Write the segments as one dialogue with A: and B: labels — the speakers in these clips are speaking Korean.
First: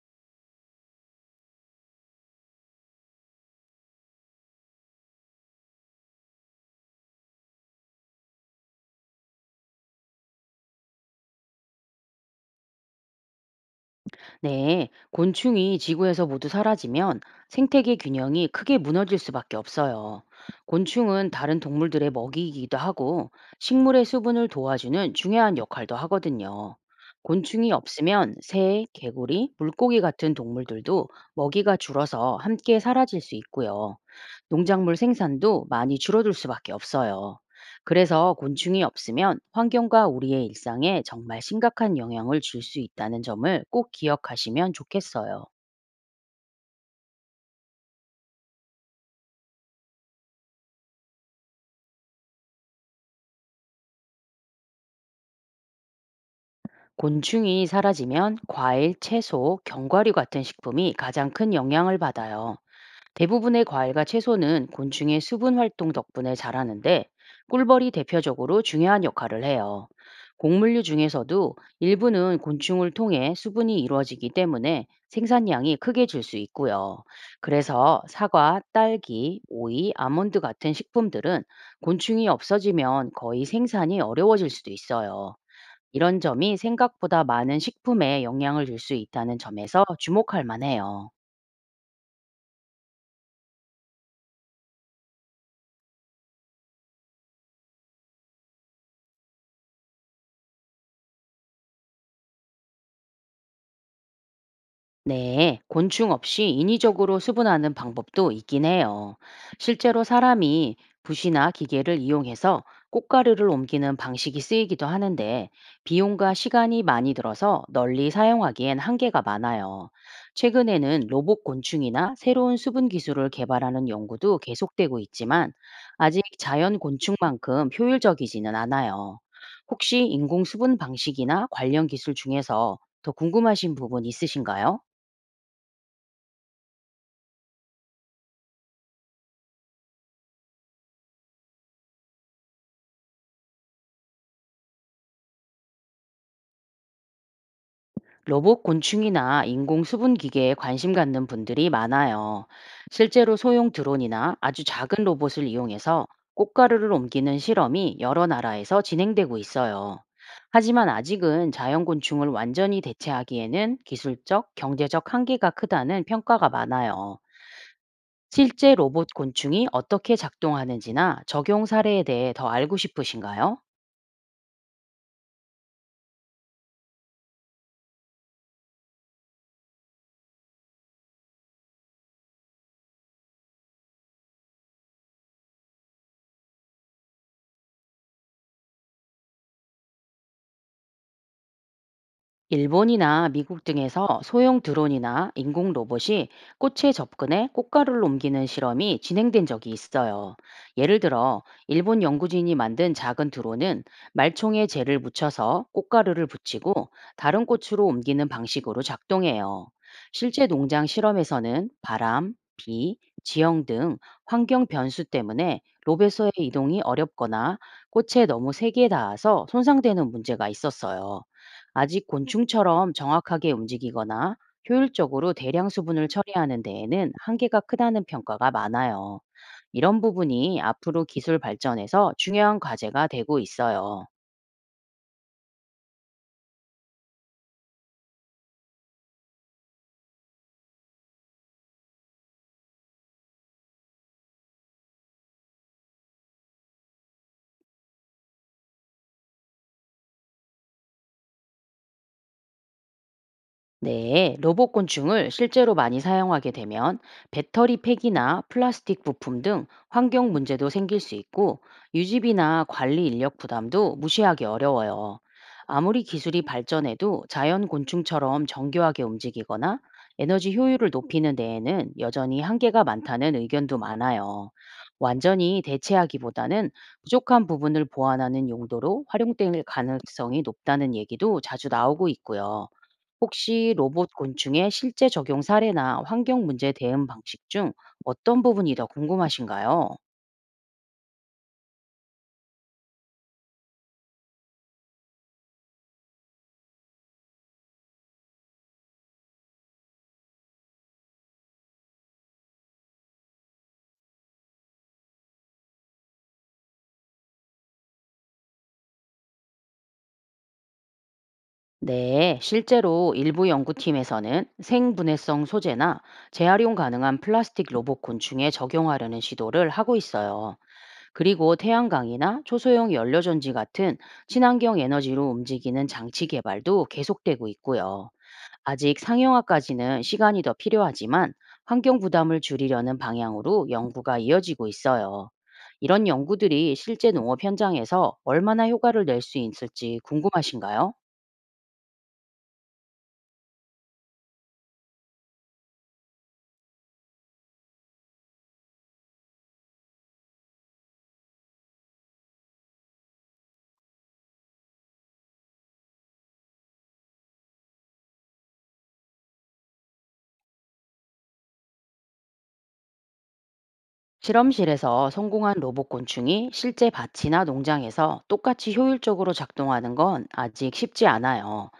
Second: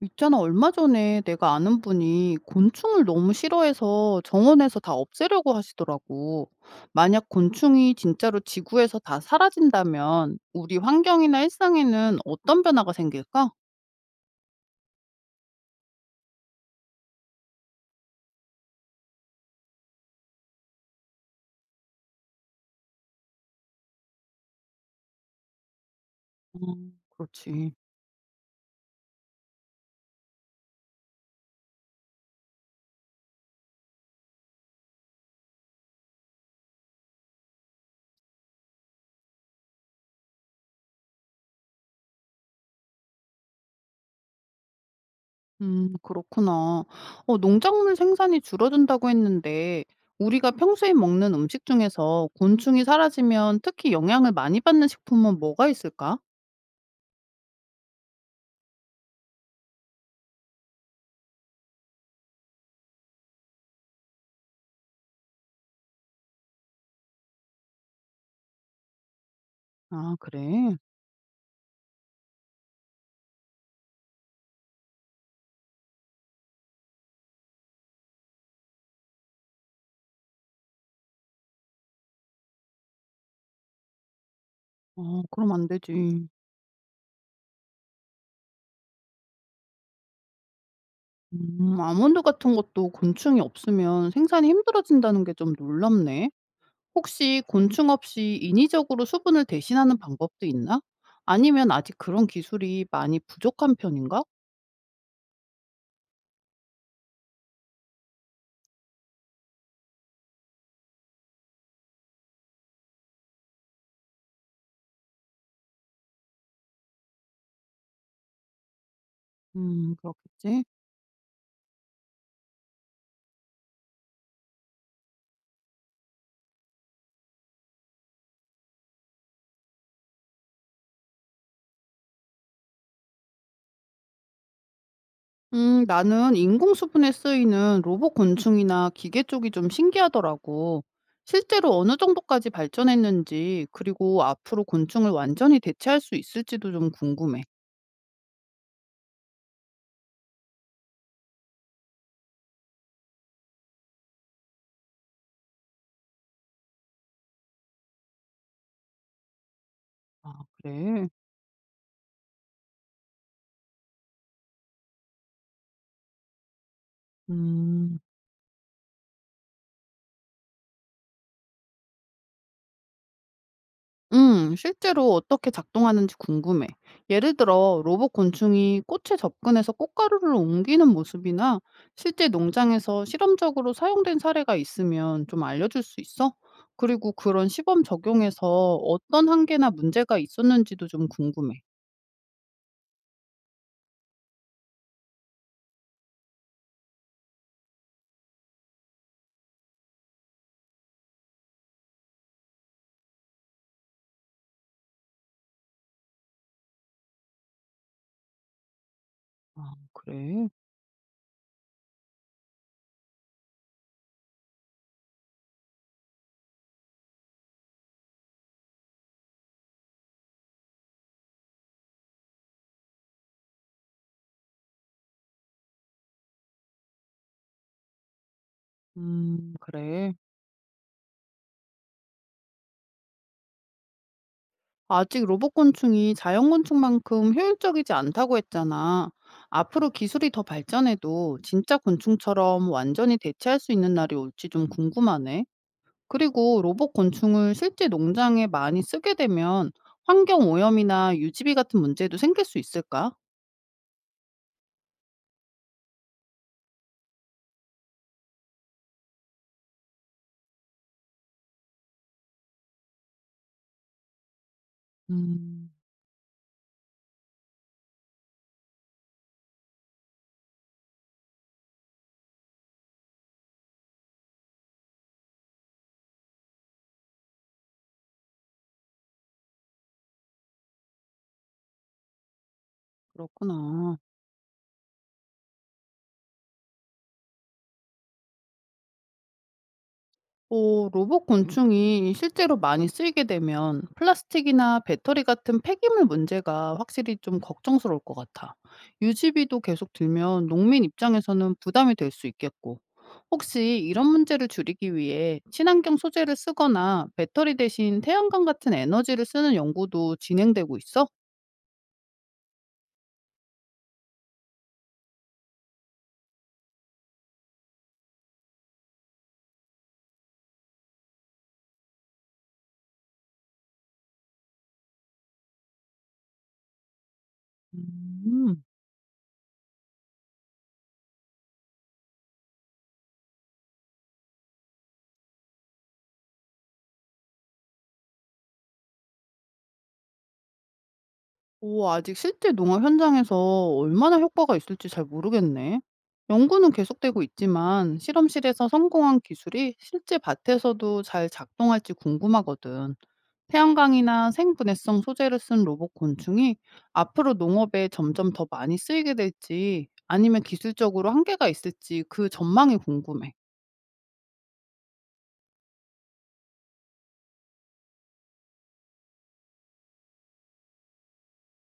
A: 있잖아, 얼마 전에 내가 아는 분이 곤충을 너무 싫어해서 정원에서 다 없애려고 하시더라고. 만약 곤충이 진짜로 지구에서 다 사라진다면 우리 환경이나 일상에는 어떤 변화가 생길까?
B: 네, 곤충이 지구에서 모두 사라지면 생태계 균형이 크게 무너질 수밖에 없어요. 곤충은 다른 동물들의 먹이이기도 하고, 식물의 수분을 도와주는 중요한 역할도 하거든요.
A: 그렇지.
B: 곤충이 없으면 새, 개구리, 물고기 같은 동물들도 먹이가 줄어서 함께 사라질 수 있고요. 농작물 생산도 많이 줄어들 수밖에 없어요. 그래서 곤충이 없으면 환경과 우리의 일상에 정말 심각한 영향을 줄 수 있다는 점을 꼭 기억하시면 좋겠어요.
A: 그렇구나. 농작물 생산이 줄어든다고 했는데 우리가 평소에 먹는 음식 중에서 곤충이 사라지면 특히 영향을 많이 받는 식품은 뭐가 있을까?
B: 곤충이 사라지면 과일, 채소, 견과류 같은 식품이 가장 큰 영향을 받아요. 대부분의 과일과 채소는 곤충의 수분 활동 덕분에 자라는데, 꿀벌이 대표적으로 중요한 역할을 해요.
A: 아, 그래.
B: 곡물류 중에서도 일부는 곤충을 통해 수분이 이루어지기 때문에 생산량이 크게 줄 수 있고요. 그래서 사과, 딸기, 오이, 아몬드 같은 식품들은 곤충이 없어지면 거의 생산이 어려워질 수도 있어요.
A: 그럼 안
B: 이런
A: 되지.
B: 점이 생각보다 많은 식품에 영향을 줄 수 있다는 점에서 주목할 만해요.
A: 아몬드 같은 것도 곤충이 없으면 생산이 힘들어진다는 게 좀 놀랍네. 혹시 곤충 없이 인위적으로 수분을 대신하는 방법도 있나? 아니면 아직 그런 기술이 많이 부족한 편인가?
B: 네, 곤충 없이 인위적으로 수분하는 방법도 있긴 해요. 실제로 사람이 붓이나 기계를 이용해서 꽃가루를 옮기는 방식이 쓰이기도 하는데, 비용과 시간이 많이 들어서 널리 사용하기엔 한계가 많아요.
A: 그렇겠지.
B: 최근에는 로봇 곤충이나 새로운 수분 기술을 개발하는 연구도 계속되고 있지만, 아직 자연 곤충만큼 효율적이지는 않아요. 혹시 인공 수분 방식이나 관련 기술 중에서 더 궁금하신 부분 있으신가요?
A: 나는 인공 수분에 쓰이는 로봇 곤충이나 기계 쪽이 좀 신기하더라고. 실제로 어느 정도까지 발전했는지, 그리고 앞으로 곤충을 완전히 대체할 수 있을지도 좀 궁금해.
B: 로봇 곤충이나 인공 수분 기계에 관심 갖는 분들이 많아요. 실제로 소형 드론이나 아주 작은 로봇을 이용해서 꽃가루를 옮기는 실험이 여러 나라에서 진행되고 있어요.
A: 아,
B: 하지만
A: 그래?
B: 아직은 자연 곤충을 완전히 대체하기에는 기술적, 경제적 한계가 크다는 평가가 많아요.
A: 음.
B: 실제 로봇 곤충이 어떻게 작동하는지나 적용 사례에 대해 더 알고 싶으신가요?
A: 실제로 어떻게 작동하는지 궁금해. 예를 들어, 로봇 곤충이 꽃에 접근해서 꽃가루를 옮기는 모습이나 실제 농장에서 실험적으로 사용된 사례가 있으면 좀 알려줄 수 있어? 그리고 그런 시범 적용에서 어떤 한계나 문제가 있었는지도 좀 궁금해.
B: 일본이나 미국 등에서 소형 드론이나 인공 로봇이 꽃에 접근해 꽃가루를 옮기는 실험이 진행된 적이 있어요. 예를 들어, 일본 연구진이 만든 작은 드론은 말총에 재를 묻혀서 꽃가루를 붙이고 다른 꽃으로 옮기는 방식으로 작동해요.
A: 아,
B: 실제
A: 그래?
B: 농장 실험에서는 바람, 비, 지형 등 환경 변수 때문에 로베소의 이동이 어렵거나 꽃에 너무 세게 닿아서 손상되는 문제가 있었어요. 아직 곤충처럼 정확하게 움직이거나 효율적으로 대량 수분을 처리하는 데에는 한계가 크다는 평가가 많아요. 이런
A: 그래.
B: 부분이 앞으로 기술 발전에서 중요한 과제가 되고 있어요.
A: 아직 로봇곤충이 자연곤충만큼 효율적이지 않다고 했잖아. 앞으로 기술이 더 발전해도 진짜 곤충처럼 완전히 대체할 수 있는 날이 올지 좀 궁금하네. 그리고 로봇곤충을 실제 농장에 많이 쓰게 되면 환경 오염이나 유지비 같은 문제도 생길 수 있을까?
B: 네, 로봇 곤충을 실제로 많이 사용하게 되면 배터리 팩이나 플라스틱 부품 등 환경 문제도 생길 수 있고, 유지비나 관리 인력 부담도 무시하기 어려워요.
A: 음,
B: 아무리 기술이 발전해도 자연 곤충처럼 정교하게 움직이거나 에너지 효율을 높이는 데에는 여전히 한계가 많다는 의견도 많아요. 완전히 대체하기보다는 부족한 부분을 보완하는 용도로 활용될 가능성이 높다는 얘기도 자주 나오고 있고요. 혹시
A: 그렇구나.
B: 로봇 곤충의 실제 적용 사례나 환경 문제 대응 방식 중 어떤 부분이 더 궁금하신가요?
A: 오, 로봇 곤충이 실제로 많이 쓰이게 되면 플라스틱이나 배터리 같은 폐기물 문제가 확실히 좀 걱정스러울 것 같아. 유지비도 계속 들면 농민 입장에서는 부담이 될 수 있겠고. 혹시 이런 문제를 줄이기 위해 친환경 소재를 쓰거나 배터리 대신 태양광 같은 에너지를 쓰는 연구도 진행되고 있어?
B: 네, 실제로 일부 연구팀에서는 생분해성 소재나 재활용 가능한 플라스틱 로봇 곤충에 적용하려는 시도를 하고 있어요. 그리고 태양광이나 초소형 연료전지 같은 친환경 에너지로 움직이는 장치 개발도 계속되고 있고요.
A: 음.
B: 아직 상용화까지는 시간이 더 필요하지만, 환경 부담을 줄이려는 방향으로 연구가 이어지고 있어요. 이런 연구들이 실제 농업 현장에서 얼마나 효과를 낼 수 있을지 궁금하신가요?
A: 오, 아직 실제 농업 현장에서 얼마나 효과가 있을지 잘 모르겠네. 연구는 계속되고 있지만 실험실에서 성공한 기술이 실제 밭에서도 잘 작동할지 궁금하거든. 태양광이나 생분해성 소재를 쓴 로봇 곤충이 앞으로 농업에 점점 더 많이 쓰이게 될지 아니면 기술적으로 한계가 있을지 그 전망이 궁금해.
B: 실험실에서 성공한 로봇 곤충이 실제 밭이나 농장에서 똑같이 효율적으로 작동하는 건 아직 쉽지 않아요.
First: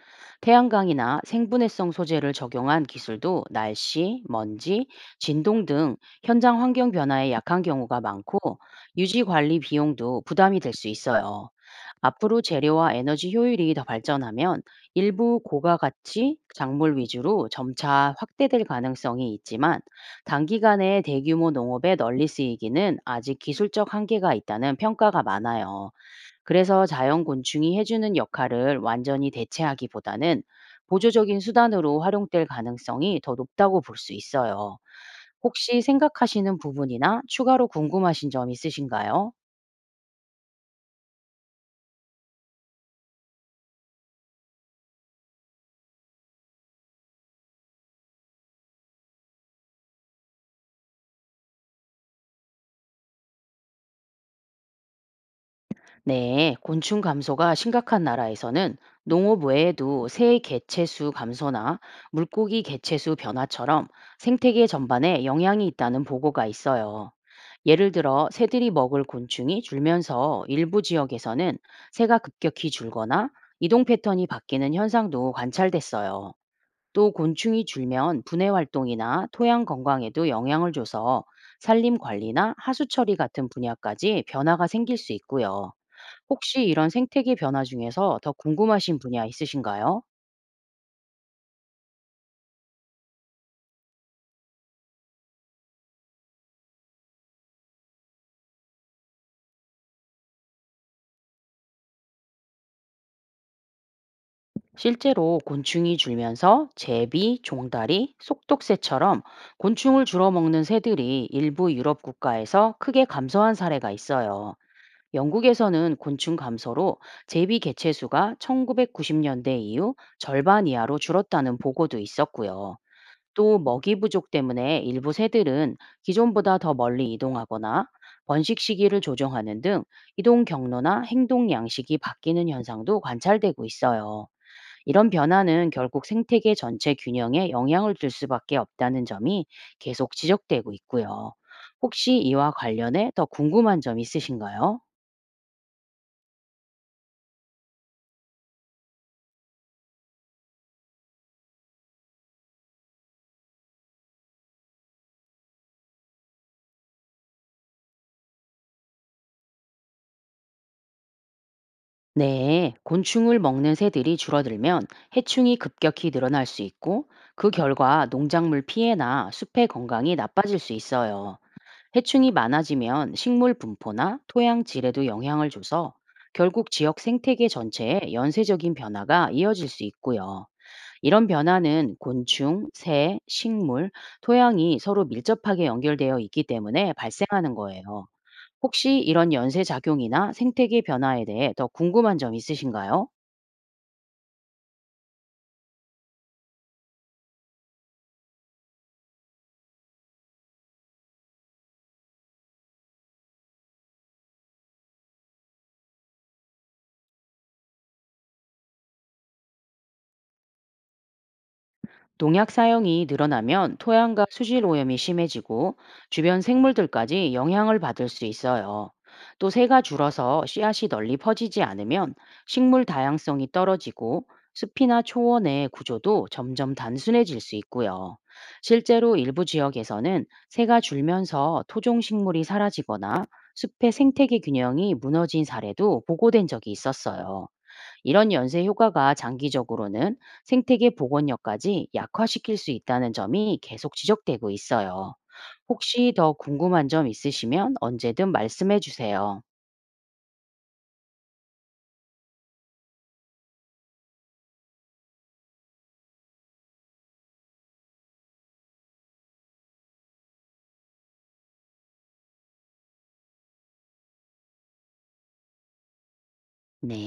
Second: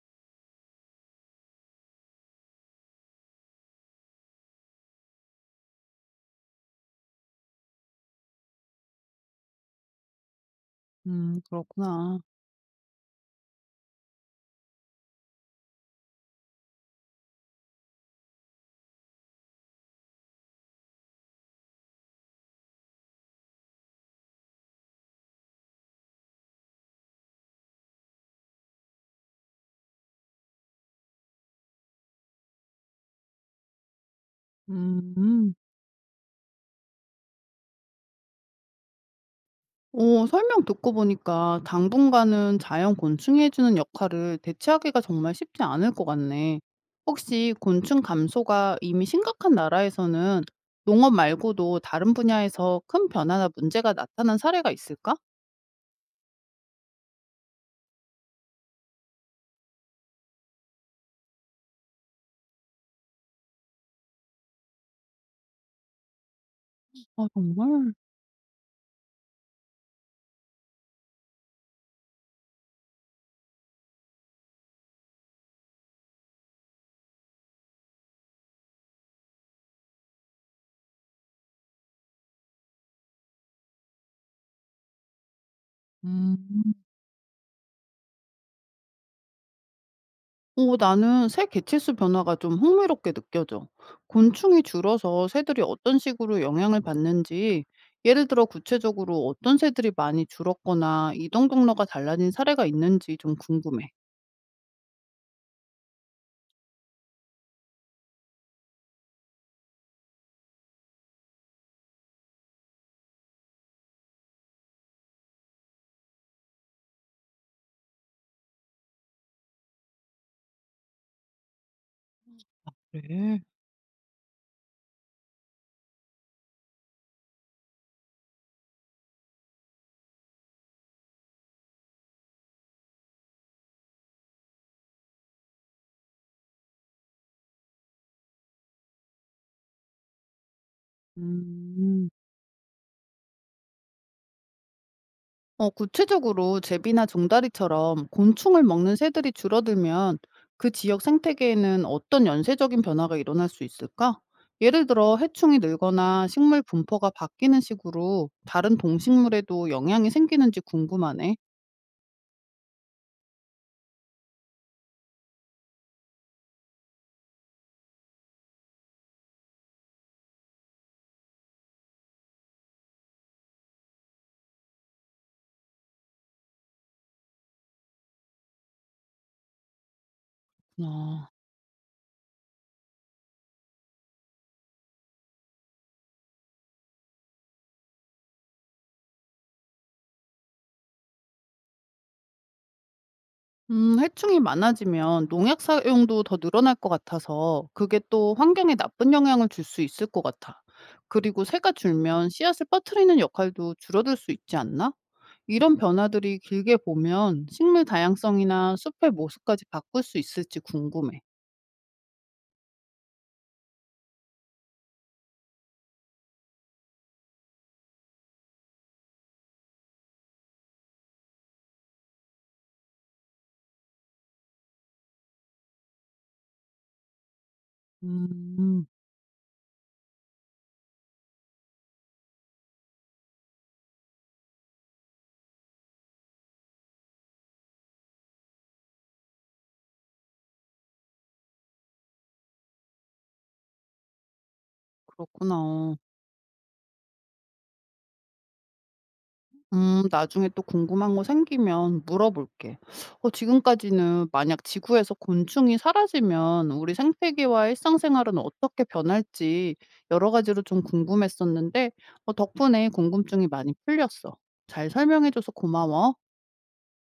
B: 태양광이나 생분해성 소재를 적용한 기술도 날씨, 먼지, 진동 등 현장 환경 변화에 약한 경우가 많고, 유지 관리 비용도 부담이 될 수 있어요.
A: 그렇구나.
B: 앞으로 재료와 에너지 효율이 더 발전하면 일부 고가 가치 작물 위주로 점차 확대될 가능성이 있지만, 단기간에 대규모 농업에 널리 쓰이기는 아직 기술적 한계가 있다는 평가가 많아요. 그래서 자연곤충이 해주는 역할을 완전히 대체하기보다는 보조적인 수단으로 활용될 가능성이 더 높다고 볼 수 있어요.
A: 음.
B: 혹시 생각하시는 부분이나 추가로 궁금하신 점 있으신가요?
A: 어 설명 듣고 보니까 당분간은 자연 곤충이 해주는 역할을 대체하기가 정말 쉽지 않을 것 같네. 혹시 곤충 감소가 이미 심각한 나라에서는 농업 말고도 다른 분야에서 큰 변화나 문제가 나타난 사례가 있을까?
B: 네, 곤충 감소가 심각한 나라에서는 농업 외에도 새 개체수 감소나 물고기 개체수 변화처럼 생태계 전반에 영향이 있다는 보고가 있어요.
A: 아,
B: 예를
A: 정말?
B: 들어, 새들이 먹을 곤충이 줄면서 일부 지역에서는 새가 급격히 줄거나 이동 패턴이 바뀌는 현상도 관찰됐어요. 또 곤충이 줄면 분해 활동이나 토양 건강에도 영향을 줘서 산림 관리나 하수 처리 같은 분야까지 변화가 생길 수 있고요.
A: 음.
B: 혹시 이런 생태계 변화 중에서 더 궁금하신 분야 있으신가요?
A: 어 나는 새 개체수 변화가 좀 흥미롭게 느껴져. 곤충이 줄어서 새들이 어떤 식으로 영향을 받는지, 예를 들어 구체적으로 어떤 새들이 많이 줄었거나 이동 경로가 달라진 사례가 있는지 좀 궁금해.
B: 실제로 곤충이 줄면서 제비, 종다리, 속독새처럼 곤충을 줄어먹는 새들이 일부 유럽 국가에서 크게 감소한 사례가 있어요. 영국에서는 곤충 감소로 제비 개체수가 1990년대 이후 절반 이하로 줄었다는 보고도 있었고요.
A: 그래.
B: 또 먹이 부족 때문에 일부 새들은 기존보다 더 멀리 이동하거나 번식 시기를 조정하는 등 이동 경로나 행동 양식이 바뀌는 현상도 관찰되고 있어요. 이런 변화는 결국 생태계 전체 균형에 영향을 줄 수밖에 없다는 점이 계속 지적되고 있고요.
A: 음.
B: 혹시 이와 관련해 더 궁금한 점 있으신가요?
A: 구체적으로 제비나 종다리처럼 곤충을 먹는 새들이 줄어들면 그 지역 생태계에는 어떤 연쇄적인 변화가 일어날 수 있을까? 예를 들어 해충이 늘거나 식물 분포가 바뀌는 식으로 다른 동식물에도 영향이 생기는지 궁금하네.
B: 네, 곤충을 먹는 새들이 줄어들면 해충이 급격히 늘어날 수 있고, 그 결과 농작물 피해나 숲의 건강이 나빠질 수 있어요. 해충이 많아지면 식물 분포나 토양 질에도 영향을 줘서 결국 지역 생태계 전체에 연쇄적인 변화가 이어질 수 있고요. 이런
A: 아.
B: 변화는 곤충, 새, 식물, 토양이 서로 밀접하게 연결되어 있기 때문에 발생하는 거예요. 혹시 이런 연쇄 작용이나 생태계 변화에 대해 더 궁금한 점 있으신가요?
A: 해충이 많아지면 농약 사용도 더 늘어날 것 같아서 그게 또 환경에 나쁜 영향을 줄 수 있을 것 같아. 그리고 새가 줄면 씨앗을 퍼뜨리는 역할도 줄어들 수 있지 않나? 이런 변화들이 길게 보면 식물 다양성이나 숲의 모습까지 바꿀 수 있을지 궁금해.
B: 농약 사용이 늘어나면 토양과 수질 오염이 심해지고 주변 생물들까지 영향을 받을 수 있어요. 또 새가 줄어서 씨앗이 널리 퍼지지 않으면 식물 다양성이 떨어지고, 숲이나 초원의 구조도 점점 단순해질 수 있고요.
A: 음,
B: 실제로 일부 지역에서는 새가 줄면서 토종 식물이 사라지거나 숲의 생태계 균형이 무너진 사례도 보고된 적이 있었어요. 이런 연쇄 효과가 장기적으로는 생태계 복원력까지 약화시킬 수 있다는 점이 계속 지적되고 있어요.
A: 그렇구나.
B: 혹시 더 궁금한 점 있으시면 언제든 말씀해 주세요.
A: 나중에 또 궁금한 거 생기면 물어볼게. 지금까지는 만약 지구에서 곤충이 사라지면 우리 생태계와 일상생활은 어떻게 변할지 여러 가지로 좀 궁금했었는데, 덕분에 궁금증이 많이 풀렸어. 잘 설명해줘서 고마워.
B: 네.